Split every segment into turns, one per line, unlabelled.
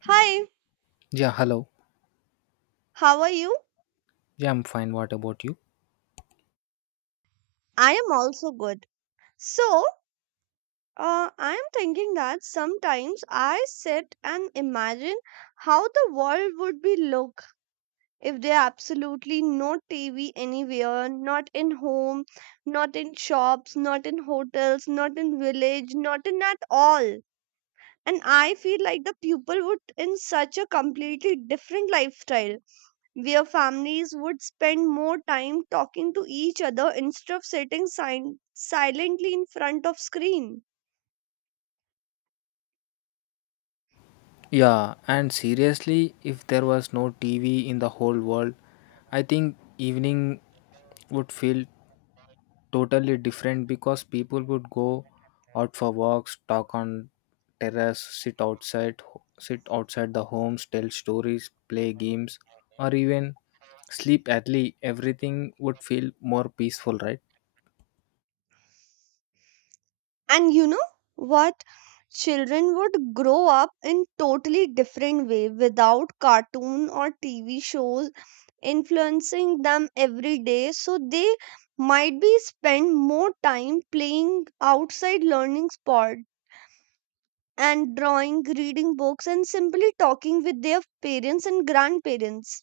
Hi,
Yeah, hello.
how are you?
Yeah, I'm fine. What about you?
I am also good. So, I am thinking that sometimes I sit and imagine how the world would be look if there absolutely no TV anywhere, not in home, not in shops, not in hotels, not in village, not in at all. And I feel like the people would in such a completely different lifestyle where families would spend more time talking to each other instead of sitting silently in front of screen.
Yeah, and seriously, if there was no TV in the whole world, I think evening would feel totally different because people would go out for walks, talk on terrace, sit outside the homes, tell stories, play games, or even sleep early. Everything would feel more peaceful, right?
And you know what, children would grow up in totally different way without cartoon or TV shows influencing them every day, so they might be spend more time playing outside learning sport, and drawing reading books and simply talking with their parents and grandparents.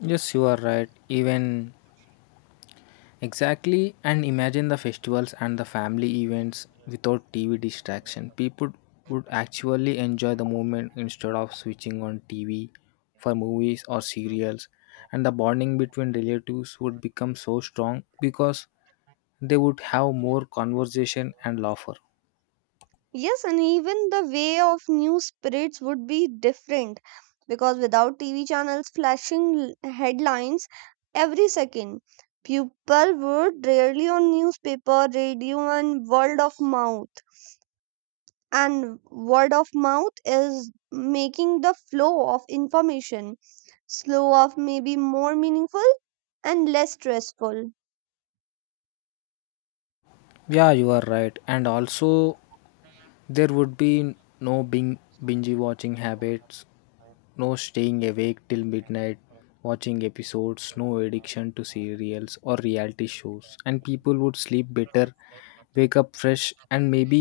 Yes, you are right. Even Exactly, and imagine the festivals and the family events without TV distraction. People would actually enjoy the moment instead of switching on TV for movies or serials, and the bonding between relatives would become so strong because they would have more conversation and laughter.
Yes, and even the way of news spreads would be different because without TV channels flashing headlines every second, people would rarely on newspaper, radio, and word of mouth. And word of mouth is making the flow of information slow of maybe more meaningful and less stressful.
Yeah, you are right. And also, there would be no binge watching habits, no staying awake till midnight watching episodes, no addiction to serials or reality shows, and people would sleep better, wake up fresh, and maybe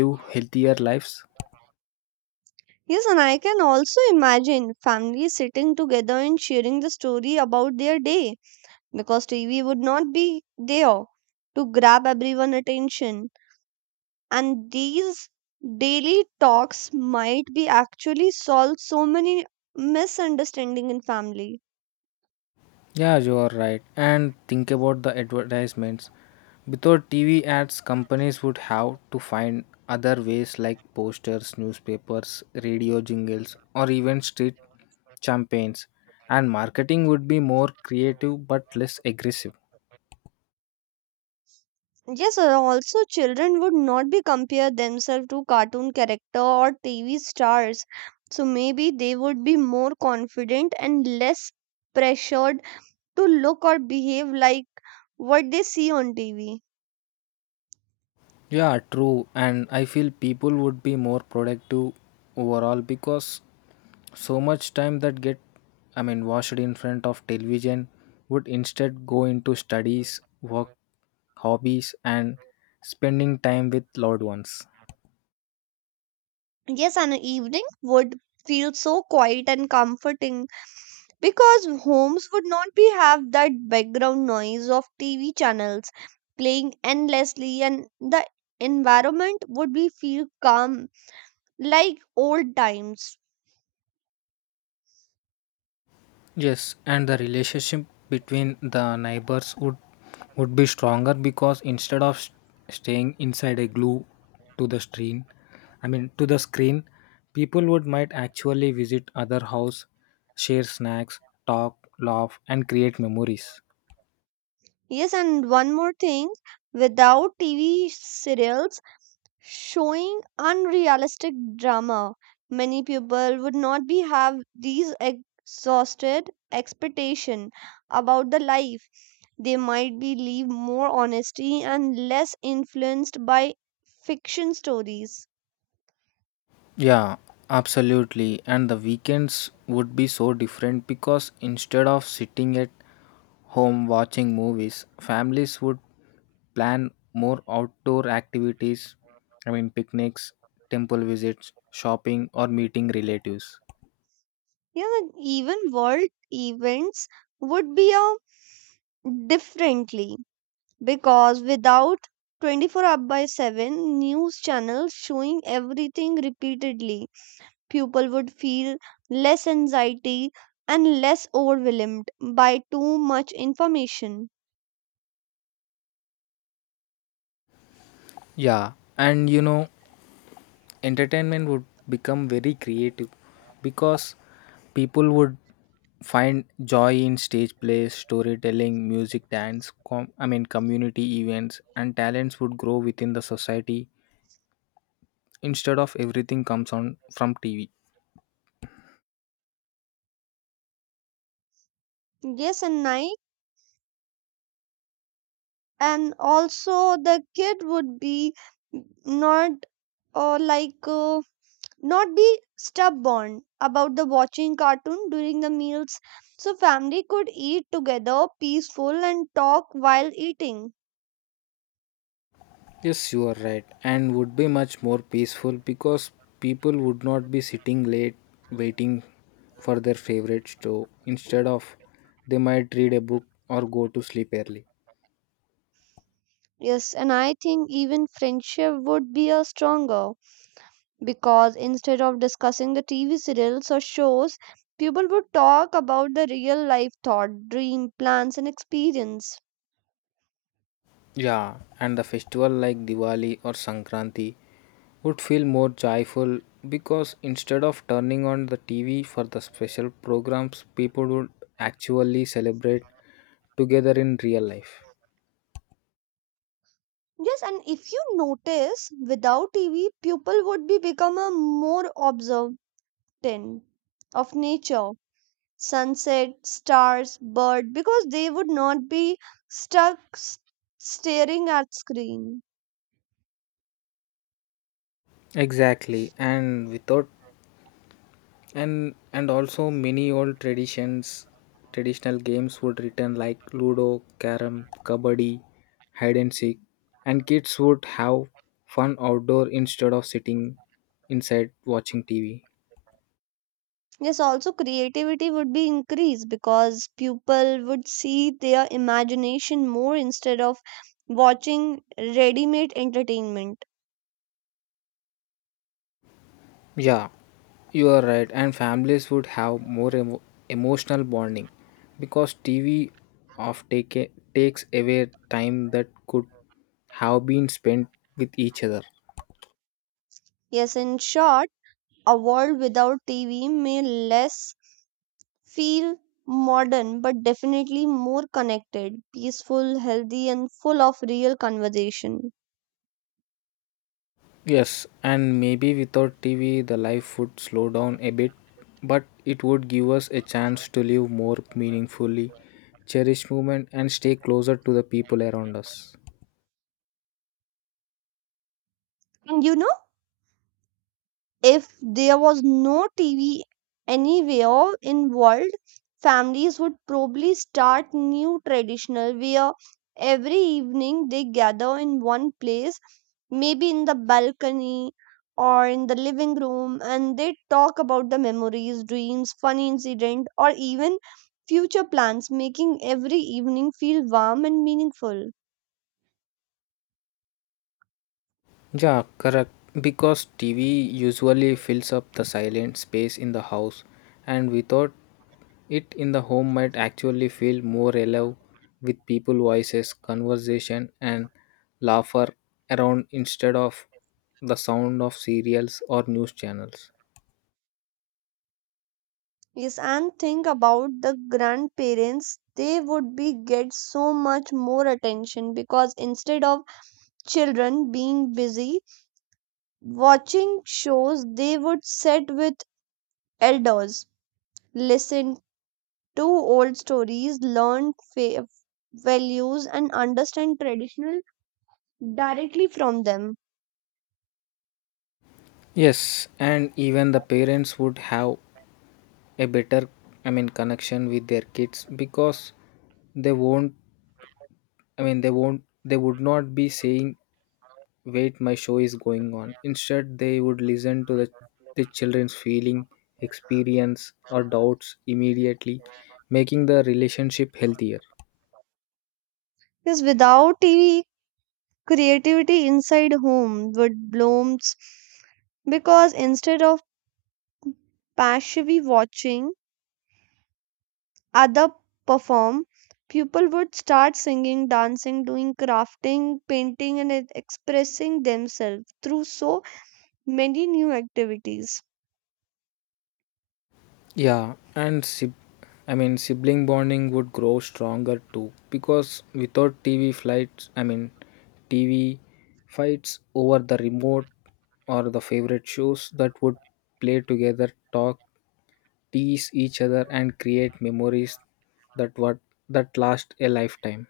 live healthier lives.
Yes, and I can also imagine families sitting together and sharing the story about their day because TV would not be there to grab everyone's attention. And these daily talks might be actually solve so many misunderstanding in family.
Yeah, you are right. And think about the advertisements. Without TV ads, companies would have to find other ways like posters, newspapers, radio jingles, or even street campaigns. And marketing would be more creative but less aggressive.
Yes, also children would not be compare themselves to cartoon character or TV stars. So maybe they would be more confident and less pressured to look or behave like what they see on TV.
Yeah, true. And I feel people would be more productive overall because so much time that get I mean washed in front of television would instead go into studies, work, hobbies, and spending time with loved ones.
Yes, an evening would feel so quiet and comforting because homes would not be have that background noise of TV channels playing endlessly and the environment would be feel calm like old times.
Yes, and the relationship between the neighbors would be stronger because instead of staying inside a glue to the screen, I mean to the screen, people would might actually visit other house, share snacks, talk, laugh, and create memories.
Yes, and one more thing, without TV serials showing unrealistic drama, many people would not be have these exhausted expectation about the life they might be live more honesty and less influenced by fiction stories.
Yeah, absolutely. And the weekends would be so different because instead of sitting at home watching movies, families would plan more outdoor activities. I mean, picnics, temple visits, shopping, or meeting relatives.
Yeah, and even world events would be a differently because without 24 up by 7 news channels showing everything repeatedly, people would feel less anxiety and less overwhelmed by too much information.
Yeah, and entertainment would become very creative because people would find joy in stage plays, storytelling, music, dance, I mean, community events, and talents would grow within the society instead of everything comes on from TV.
Yes, and also the kid would be not like not be stubborn about the watching cartoon during the meals, so family could eat together peaceful and talk while eating.
Yes, you are right. And would be much more peaceful because people would not be sitting late waiting for their favorite show, instead of they might read a book or go to sleep early.
Yes, and I think even friendship would be a stronger because instead of discussing the TV serials or shows, people would talk about the real life thought dream plans and experience.
Yeah, and the festival like Diwali or Sankranti would feel more joyful because instead of turning on the TV for the special programs, people would actually celebrate together in real life.
Yes, and if you notice, without TV, people would be become a more observant of nature, sunset, stars, bird, because they would not be stuck staring at screen.
Exactly, and without and and also, many old traditions, traditional games would return, like Ludo, Carom, Kabaddi, Hide and Seek, and kids would have fun outdoor instead of sitting inside watching TV.
Yes, also creativity would be increased because people would see their imagination more instead of watching ready-made entertainment.
Yeah, you are right. And families would have more emotional bonding because TV takes away time that could have been spent with each other.
Yes, in short, a world without TV may less feel modern but definitely more connected, peaceful, healthy, and full of real conversation.
Yes, and maybe without TV, the life would slow down a bit, but it would give us a chance to live more meaningfully, cherish movement, and stay closer to the people around us.
And you know, if there was no TV anywhere in world, families would probably start new traditional where every evening they gather in one place, maybe in the balcony or in the living room, and they talk about the memories dreams funny incident or even future plans, making every evening feel warm and meaningful.
Yeah, correct. Because TV usually fills up the silent space in the house, and without it in the home might actually feel more alive with people voices, conversation, and laughter around, instead of the sound of serials or news channels.
Yes, and think about the grandparents, they would be get so much more attention because instead of children being busy watching shows, they would sit with elders, listen to old stories, learn values, and understand traditional directly from them.
Yes, and even the parents would have a better, I mean, connection with their kids because they won't, I mean, they won't, they would not be saying wait my show is going on. Instead they would listen to the children's feeling, experience, or doubts immediately, making the relationship healthier.
Because without TV, creativity inside home would blooms because instead of passively watching other perform, people would start singing dancing doing crafting painting and expressing themselves through so many new activities.
Yeah, and I mean, sibling bonding would grow stronger too because without tv flights I mean tv fights over the remote or the favorite shows, that would play together, talk, tease each other, and create memories that what that last a lifetime.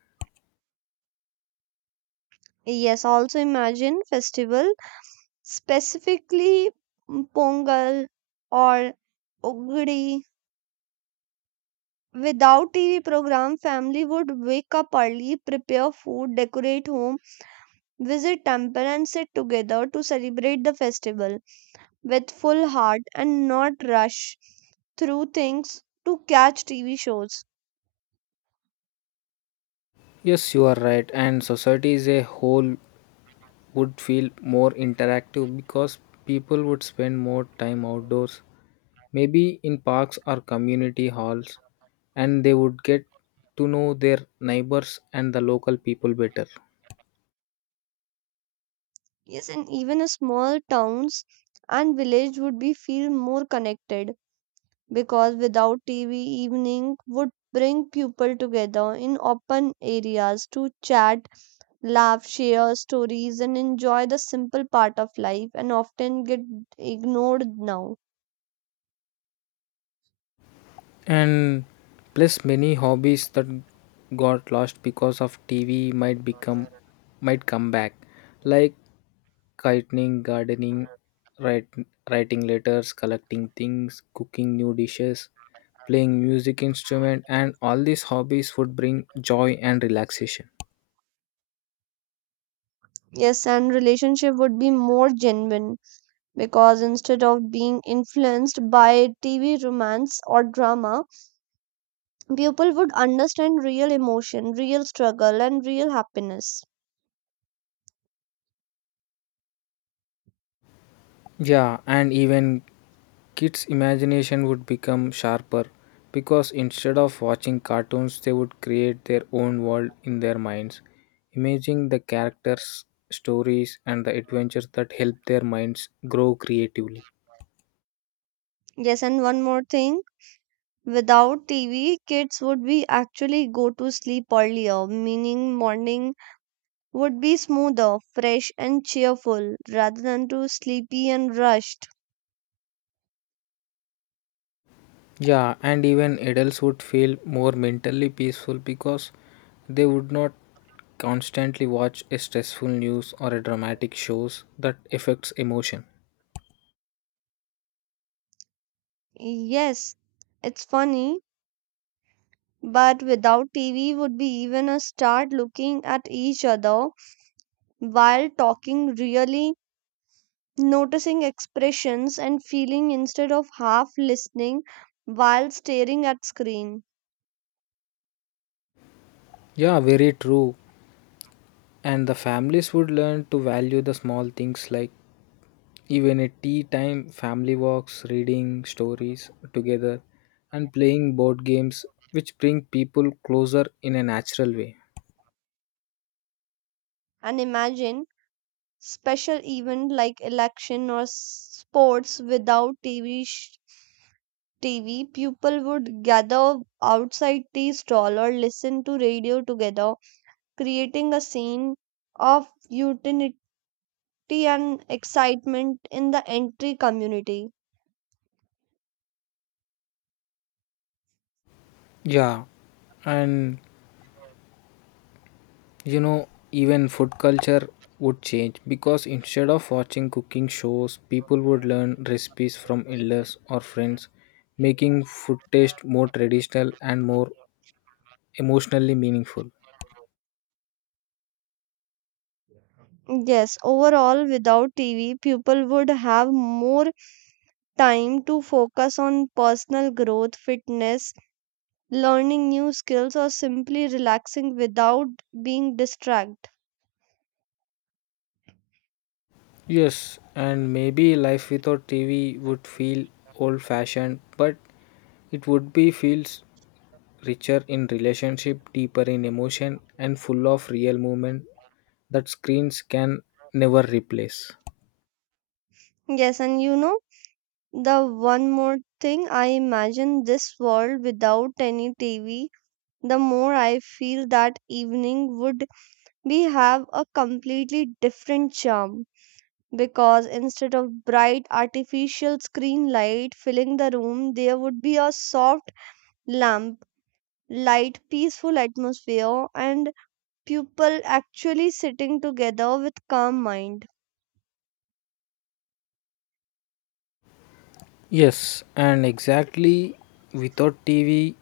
Yes, also imagine festival, specifically pongal or Ugadi. Without tv program, family would wake up early prepare food decorate home visit temple and sit together to celebrate the festival with full heart and not rush through things to catch TV shows.
Yes, you are right. And society as a whole would feel more interactive because people would spend more time outdoors, maybe in parks or community halls, and they would get to know their neighbors and the local people better.
Yes, and even a small towns and village would be feel more connected because without TV evening would bring people together in open areas to chat, laugh, share stories and enjoy the simple part of life and often get ignored now.
And plus, many hobbies that got lost because of TV might come back, like gardening, gardening, write, writing letters, collecting things, cooking new dishes, playing music instrument, and all these hobbies would bring joy and relaxation.
Yes, and relationship would be more genuine because instead of being influenced by TV romance or drama, people would understand real emotion, real struggle, and real happiness.
Yeah, and even kids' imagination would become sharper because instead of watching cartoons, they would create their own world in their minds, imagining the characters, stories, and the adventures that help their minds grow creatively.
Yes, and one more thing. Without TV, kids would be actually go to sleep earlier, meaning morning would be smoother, fresh, and cheerful rather than too sleepy and rushed.
Yeah, and even adults would feel more mentally peaceful because they would not constantly watch a stressful news or a dramatic shows that affects emotion.
Yes, it's funny, but without TV would be even a start looking at each other while talking, really noticing expressions and feeling instead of half listening while staring at screen.
Yeah, very true. And the families would learn to value the small things, like even a tea time, family walks, reading stories together, and playing board games, which bring people closer in a natural way.
And imagine special event like election or sports without TV, people would gather outside tea stall or listen to radio together, creating a scene of utility and excitement in the entry community.
Yeah, and even food culture would change because instead of watching cooking shows, people would learn recipes from elders or friends, making food taste more traditional and more emotionally meaningful.
Yes, overall, without TV, people would have more time to focus on personal growth, fitness, learning new skills, or simply relaxing without being distracted.
Yes, and maybe life without TV would feel old fashioned, but it would be feels richer in relationship, deeper in emotion, and full of real moment that screens can never replace.
Yes, and you know, the one more thing I imagine this world without any TV, the more I feel that evening would be have a completely different charm, because instead of bright artificial screen light filling the room, there would be a soft lamp, light, peaceful atmosphere, and people actually sitting together with calm mind.
Yes, and exactly, without TV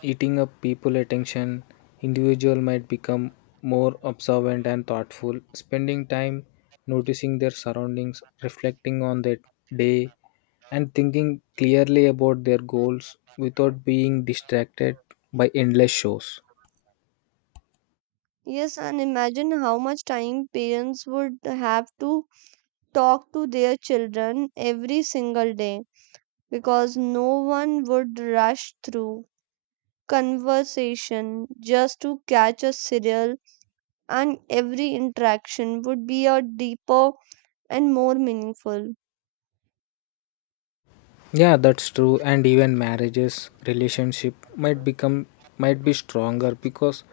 eating up people attention, individual might become more observant and thoughtful, spending time noticing their surroundings, reflecting on their day, and thinking clearly about their goals without being distracted by endless shows.
Yes, and imagine how much time parents would have to talk to their children every single day because no one would rush through conversation just to catch a serial, and every interaction would be a deeper and more meaningful.
Yeah, that's true. And even marriages, relationship might be stronger because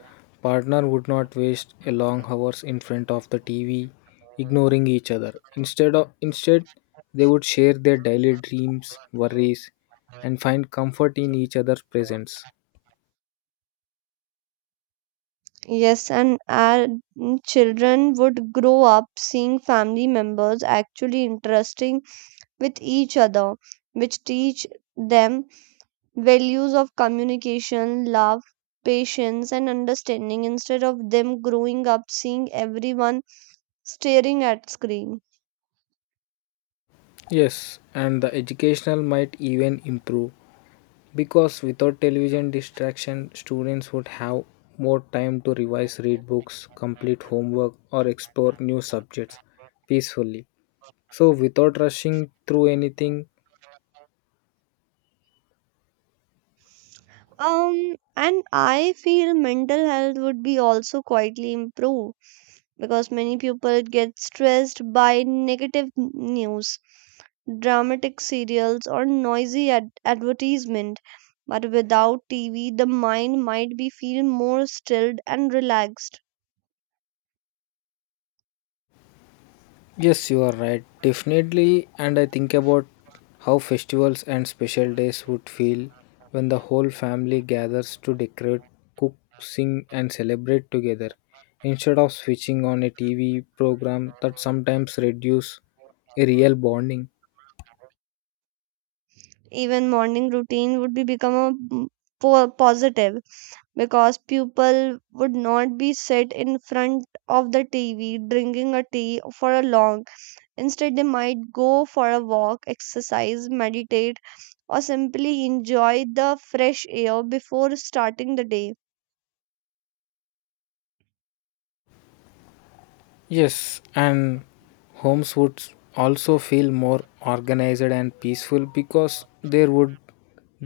partner would not waste a long hours in front of the TV ignoring each other. Instead they would share their daily dreams, worries, and find comfort in each other's presence.
Yes, and our children would grow up seeing family members actually interesting with each other, which teach them values of communication, love, patience, and understanding instead of them growing up seeing everyone staring at screen.
Yes, and the educational might even improve because without television distraction, students would have more time to revise, read books, complete homework, or explore new subjects peacefully, so, without rushing through anything.
And I feel mental health would be also quietly improved because many people get stressed by negative news, dramatic serials, or noisy advertisement. But without TV, the mind might be feel more stilled and relaxed.
Yes, you are right, definitely. And I think about how festivals and special days would feel when the whole family gathers to decorate, cook, sing, and celebrate together, instead of switching on a TV program that sometimes reduce a real bonding.
Even morning routine would be become a positive because people would not be sit in front of the TV drinking a tea for a long. Instead, they might go for a walk, exercise, meditate, or simply enjoy the fresh air before starting the day.
Yes, and homes would also feel more organized and peaceful because there would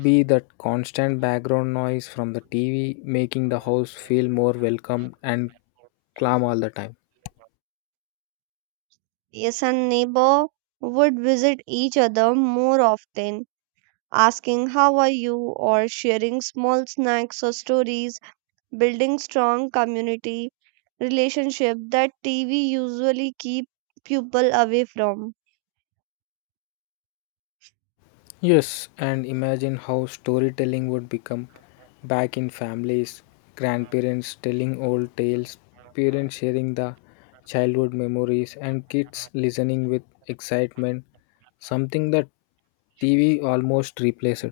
be that constant background noise from the TV, making the house feel more welcome and calm all the time.
Yes, and neighbor would visit each other more often, asking how are you or sharing small snacks or stories, building strong community relationship that TV usually keep people away from.
Yes, and imagine how storytelling would become back in families, grandparents telling old tales, parents sharing the childhood memories, and kids listening with excitement, something that TV almost replaced.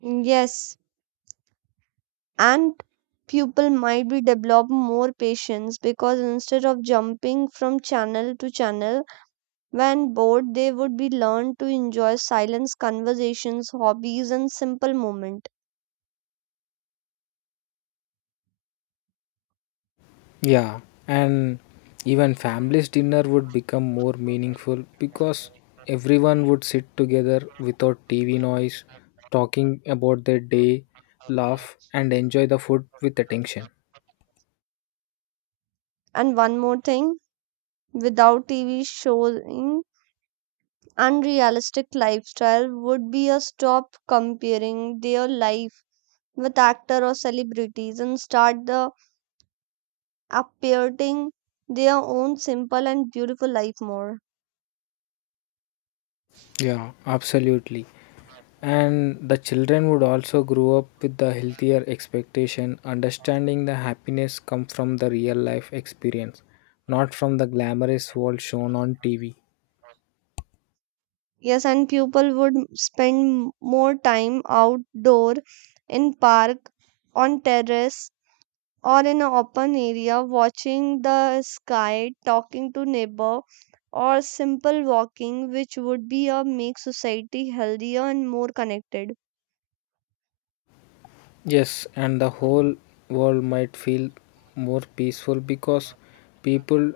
Yes, and people might be develop more patience because instead of jumping from channel to channel when bored, they would be learned to enjoy silence, conversations, hobbies, and simple moment.
Yeah, and even families' dinner would become more meaningful because everyone would sit together without TV noise, talking about their day, laugh, and enjoy the food with attention.
And one more thing, without TV showing unrealistic lifestyle would be a stop comparing their life with actor or celebrities and start the appreciating their own simple and beautiful life more.
Yeah, absolutely. And the children would also grow up with the healthier expectation, understanding the happiness come from the real life experience, not from the glamorous world shown on TV.
Yes, and people would spend more time outdoor in park, on terrace, or in an open area watching the sky talking to neighbor or simple walking which would be a make society healthier and more connected.
Yes, and the whole world might feel more peaceful because people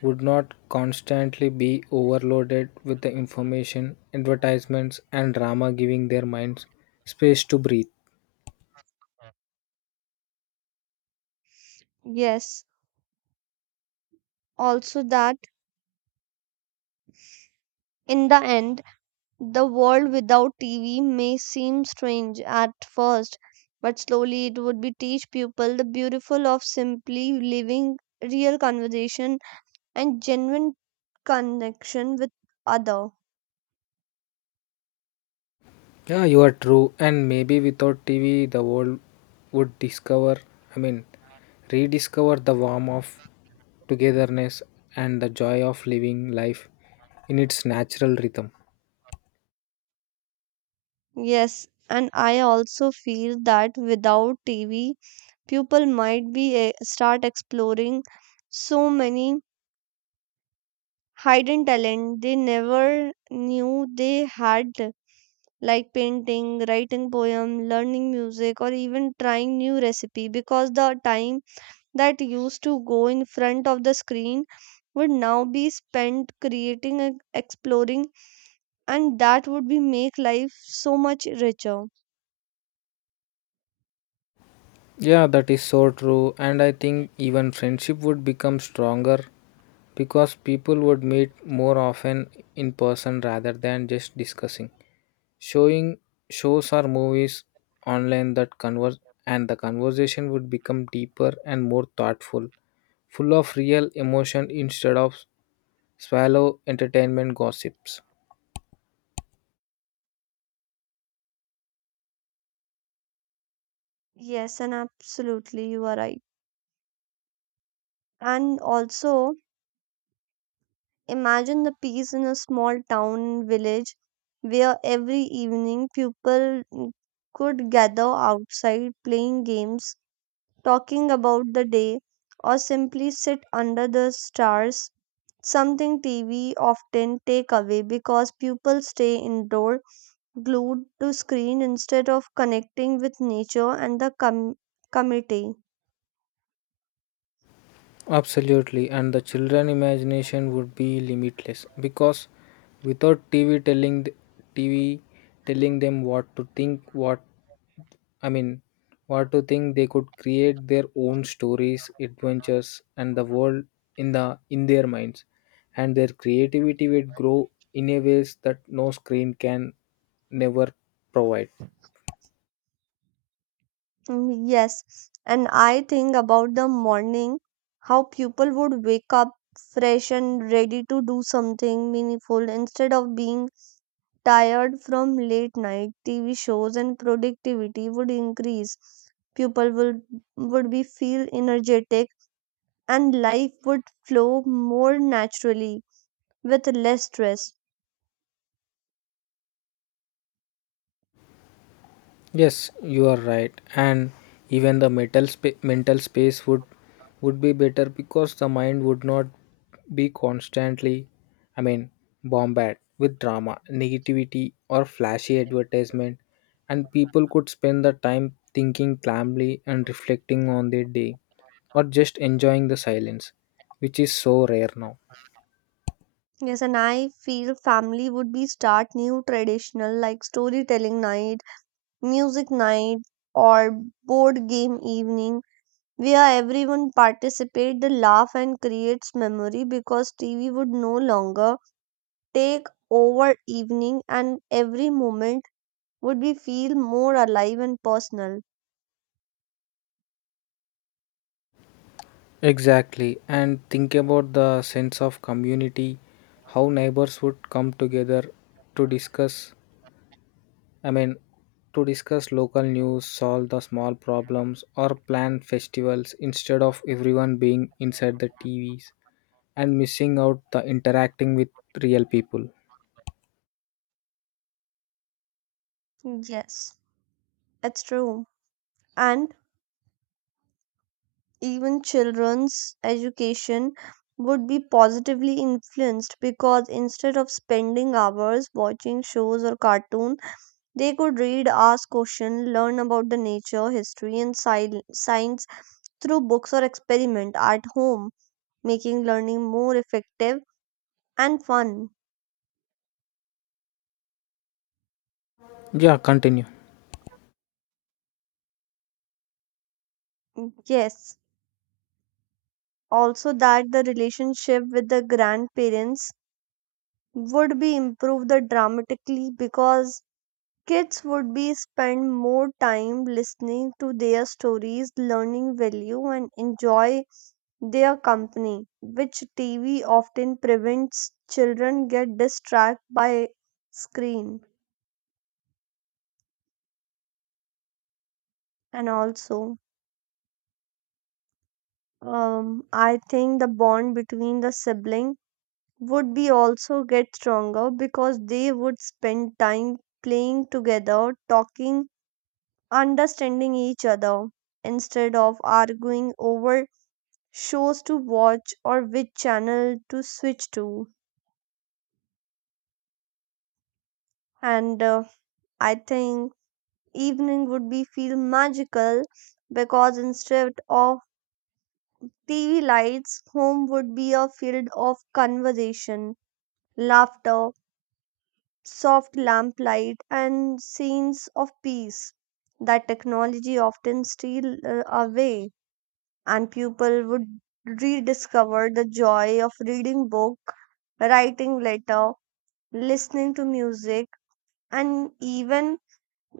would not constantly be overloaded with the information, advertisements, and drama, giving their minds space to breathe.
Yes, also that in the end the world without TV may seem strange at first but slowly it would be teach people the beautiful of simply living, real conversation and genuine connection with other.
Yeah, you are true. And maybe without TV, the world would discover, I mean, rediscover the warmth of togetherness and the joy of living life in its natural rhythm.
Yes, and I also feel that without TV, people might be start exploring so many hidden talent they never knew they had, like painting, writing poem, learning music, or even trying new recipe because the time that used to go in front of the screen would now be spent creating and exploring, and that would be make life so much richer.
Yeah, that is so true. And I think even friendship would become stronger because people would meet more often in person rather than just discussing. Showing shows or movies online that converse, and the conversation would become deeper and more thoughtful, full of real emotion instead of swallow entertainment gossips.
Yes, and absolutely, you are right. And also, imagine the peace in a small town village where every evening people could gather outside playing games, talking about the day, or simply sit under the stars. Something TV often take away because people stay indoor, glued to screen instead of connecting with nature and the community.
Absolutely, and the children imagination would be limitless because without TV telling them what to think, I mean, they could create their own stories, adventures, and the world in their minds, and their creativity would grow in a ways that no screen can never provide.
Yes, and I think about the morning, how people would wake up fresh and ready to do something meaningful instead of being tired from late night TV shows, and productivity would increase. People would be feel energetic and life would flow more naturally with less stress.
Yes, you are right. And even the mental space would be better because the mind would not be constantly, I mean, bombarded with drama, negativity, or flashy advertisement, and people could spend the time thinking calmly and reflecting on their day, or just enjoying the silence, which is so rare now.
Yes, and I feel family would be start new traditional like storytelling night, music night, or board game evening where everyone participate the laugh and creates memory because TV would no longer take over evening and every moment would be feel more alive and personal.
Exactly, and think about the sense of community, how neighbors would come together to discuss, I mean, to discuss local news, solve the small problems, or plan festivals instead of everyone being inside the TVs and missing out the interacting with real people.
Yes, it's true, and even children's education would be positively influenced because instead of spending hours watching shows or cartoons, they could read, ask questions, learn about the nature, history, and science through books or experiment at home, making learning more effective and fun.
Yeah, continue.
Yes, also that the relationship with the grandparents would be improved the dramatically because kids would be spend more time listening to their stories, learning value, and enjoy their company which tv often prevents children get distracted by screen. And also, I think the bond between the sibling would be also get stronger because they would spend time playing together talking understanding each other instead of arguing over shows to watch or which channel to switch to. And I think evening would be feel magical because instead of TV lights, home would be a field of conversation, laughter, soft lamplight, and scenes of peace that technology often steal away. And people would rediscover the joy of reading book, writing letter, listening to music, and even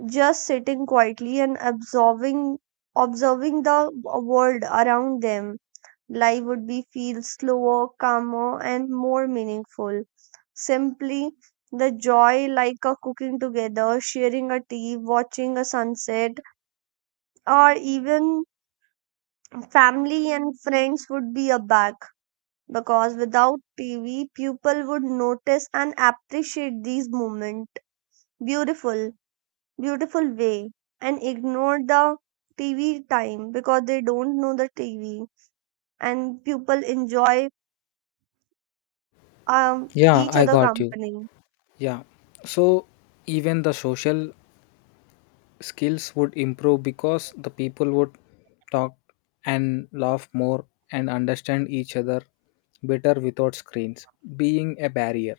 just sitting quietly and observing the world around them. Life would be feel slower calmer and more meaningful, simply the joy like a cooking together sharing a tea watching a sunset or even family and friends would be a back because without TV people would notice and appreciate these moments, beautiful beautiful way, and ignore the TV time because they don't know the TV, and people enjoy
Yeah,
each
I
other
got you.
company.
Yeah. So, even the social skills would improve because the people would talk and laugh more and understand each other better without screens being a barrier,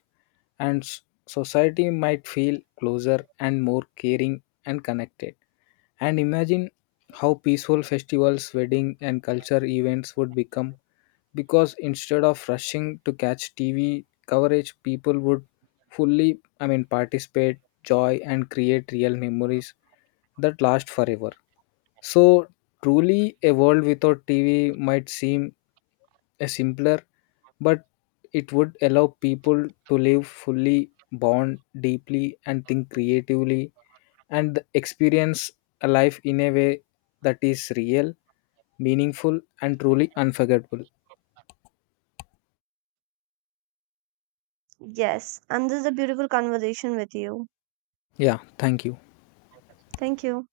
and society might feel closer and more caring and connected. And imagine how peaceful festivals, wedding, and culture events would become because instead of rushing to catch TV coverage, people would fully, I mean, participate, joy, and create real memories that last forever. So, truly, a world without TV might seem a simpler, but it would allow people to live fully, bond deeply, and think creatively, and experience a life in a way that is real, meaningful, and truly unforgettable.
Yes, and this is a beautiful conversation with you.
Yeah, thank you.
Thank you.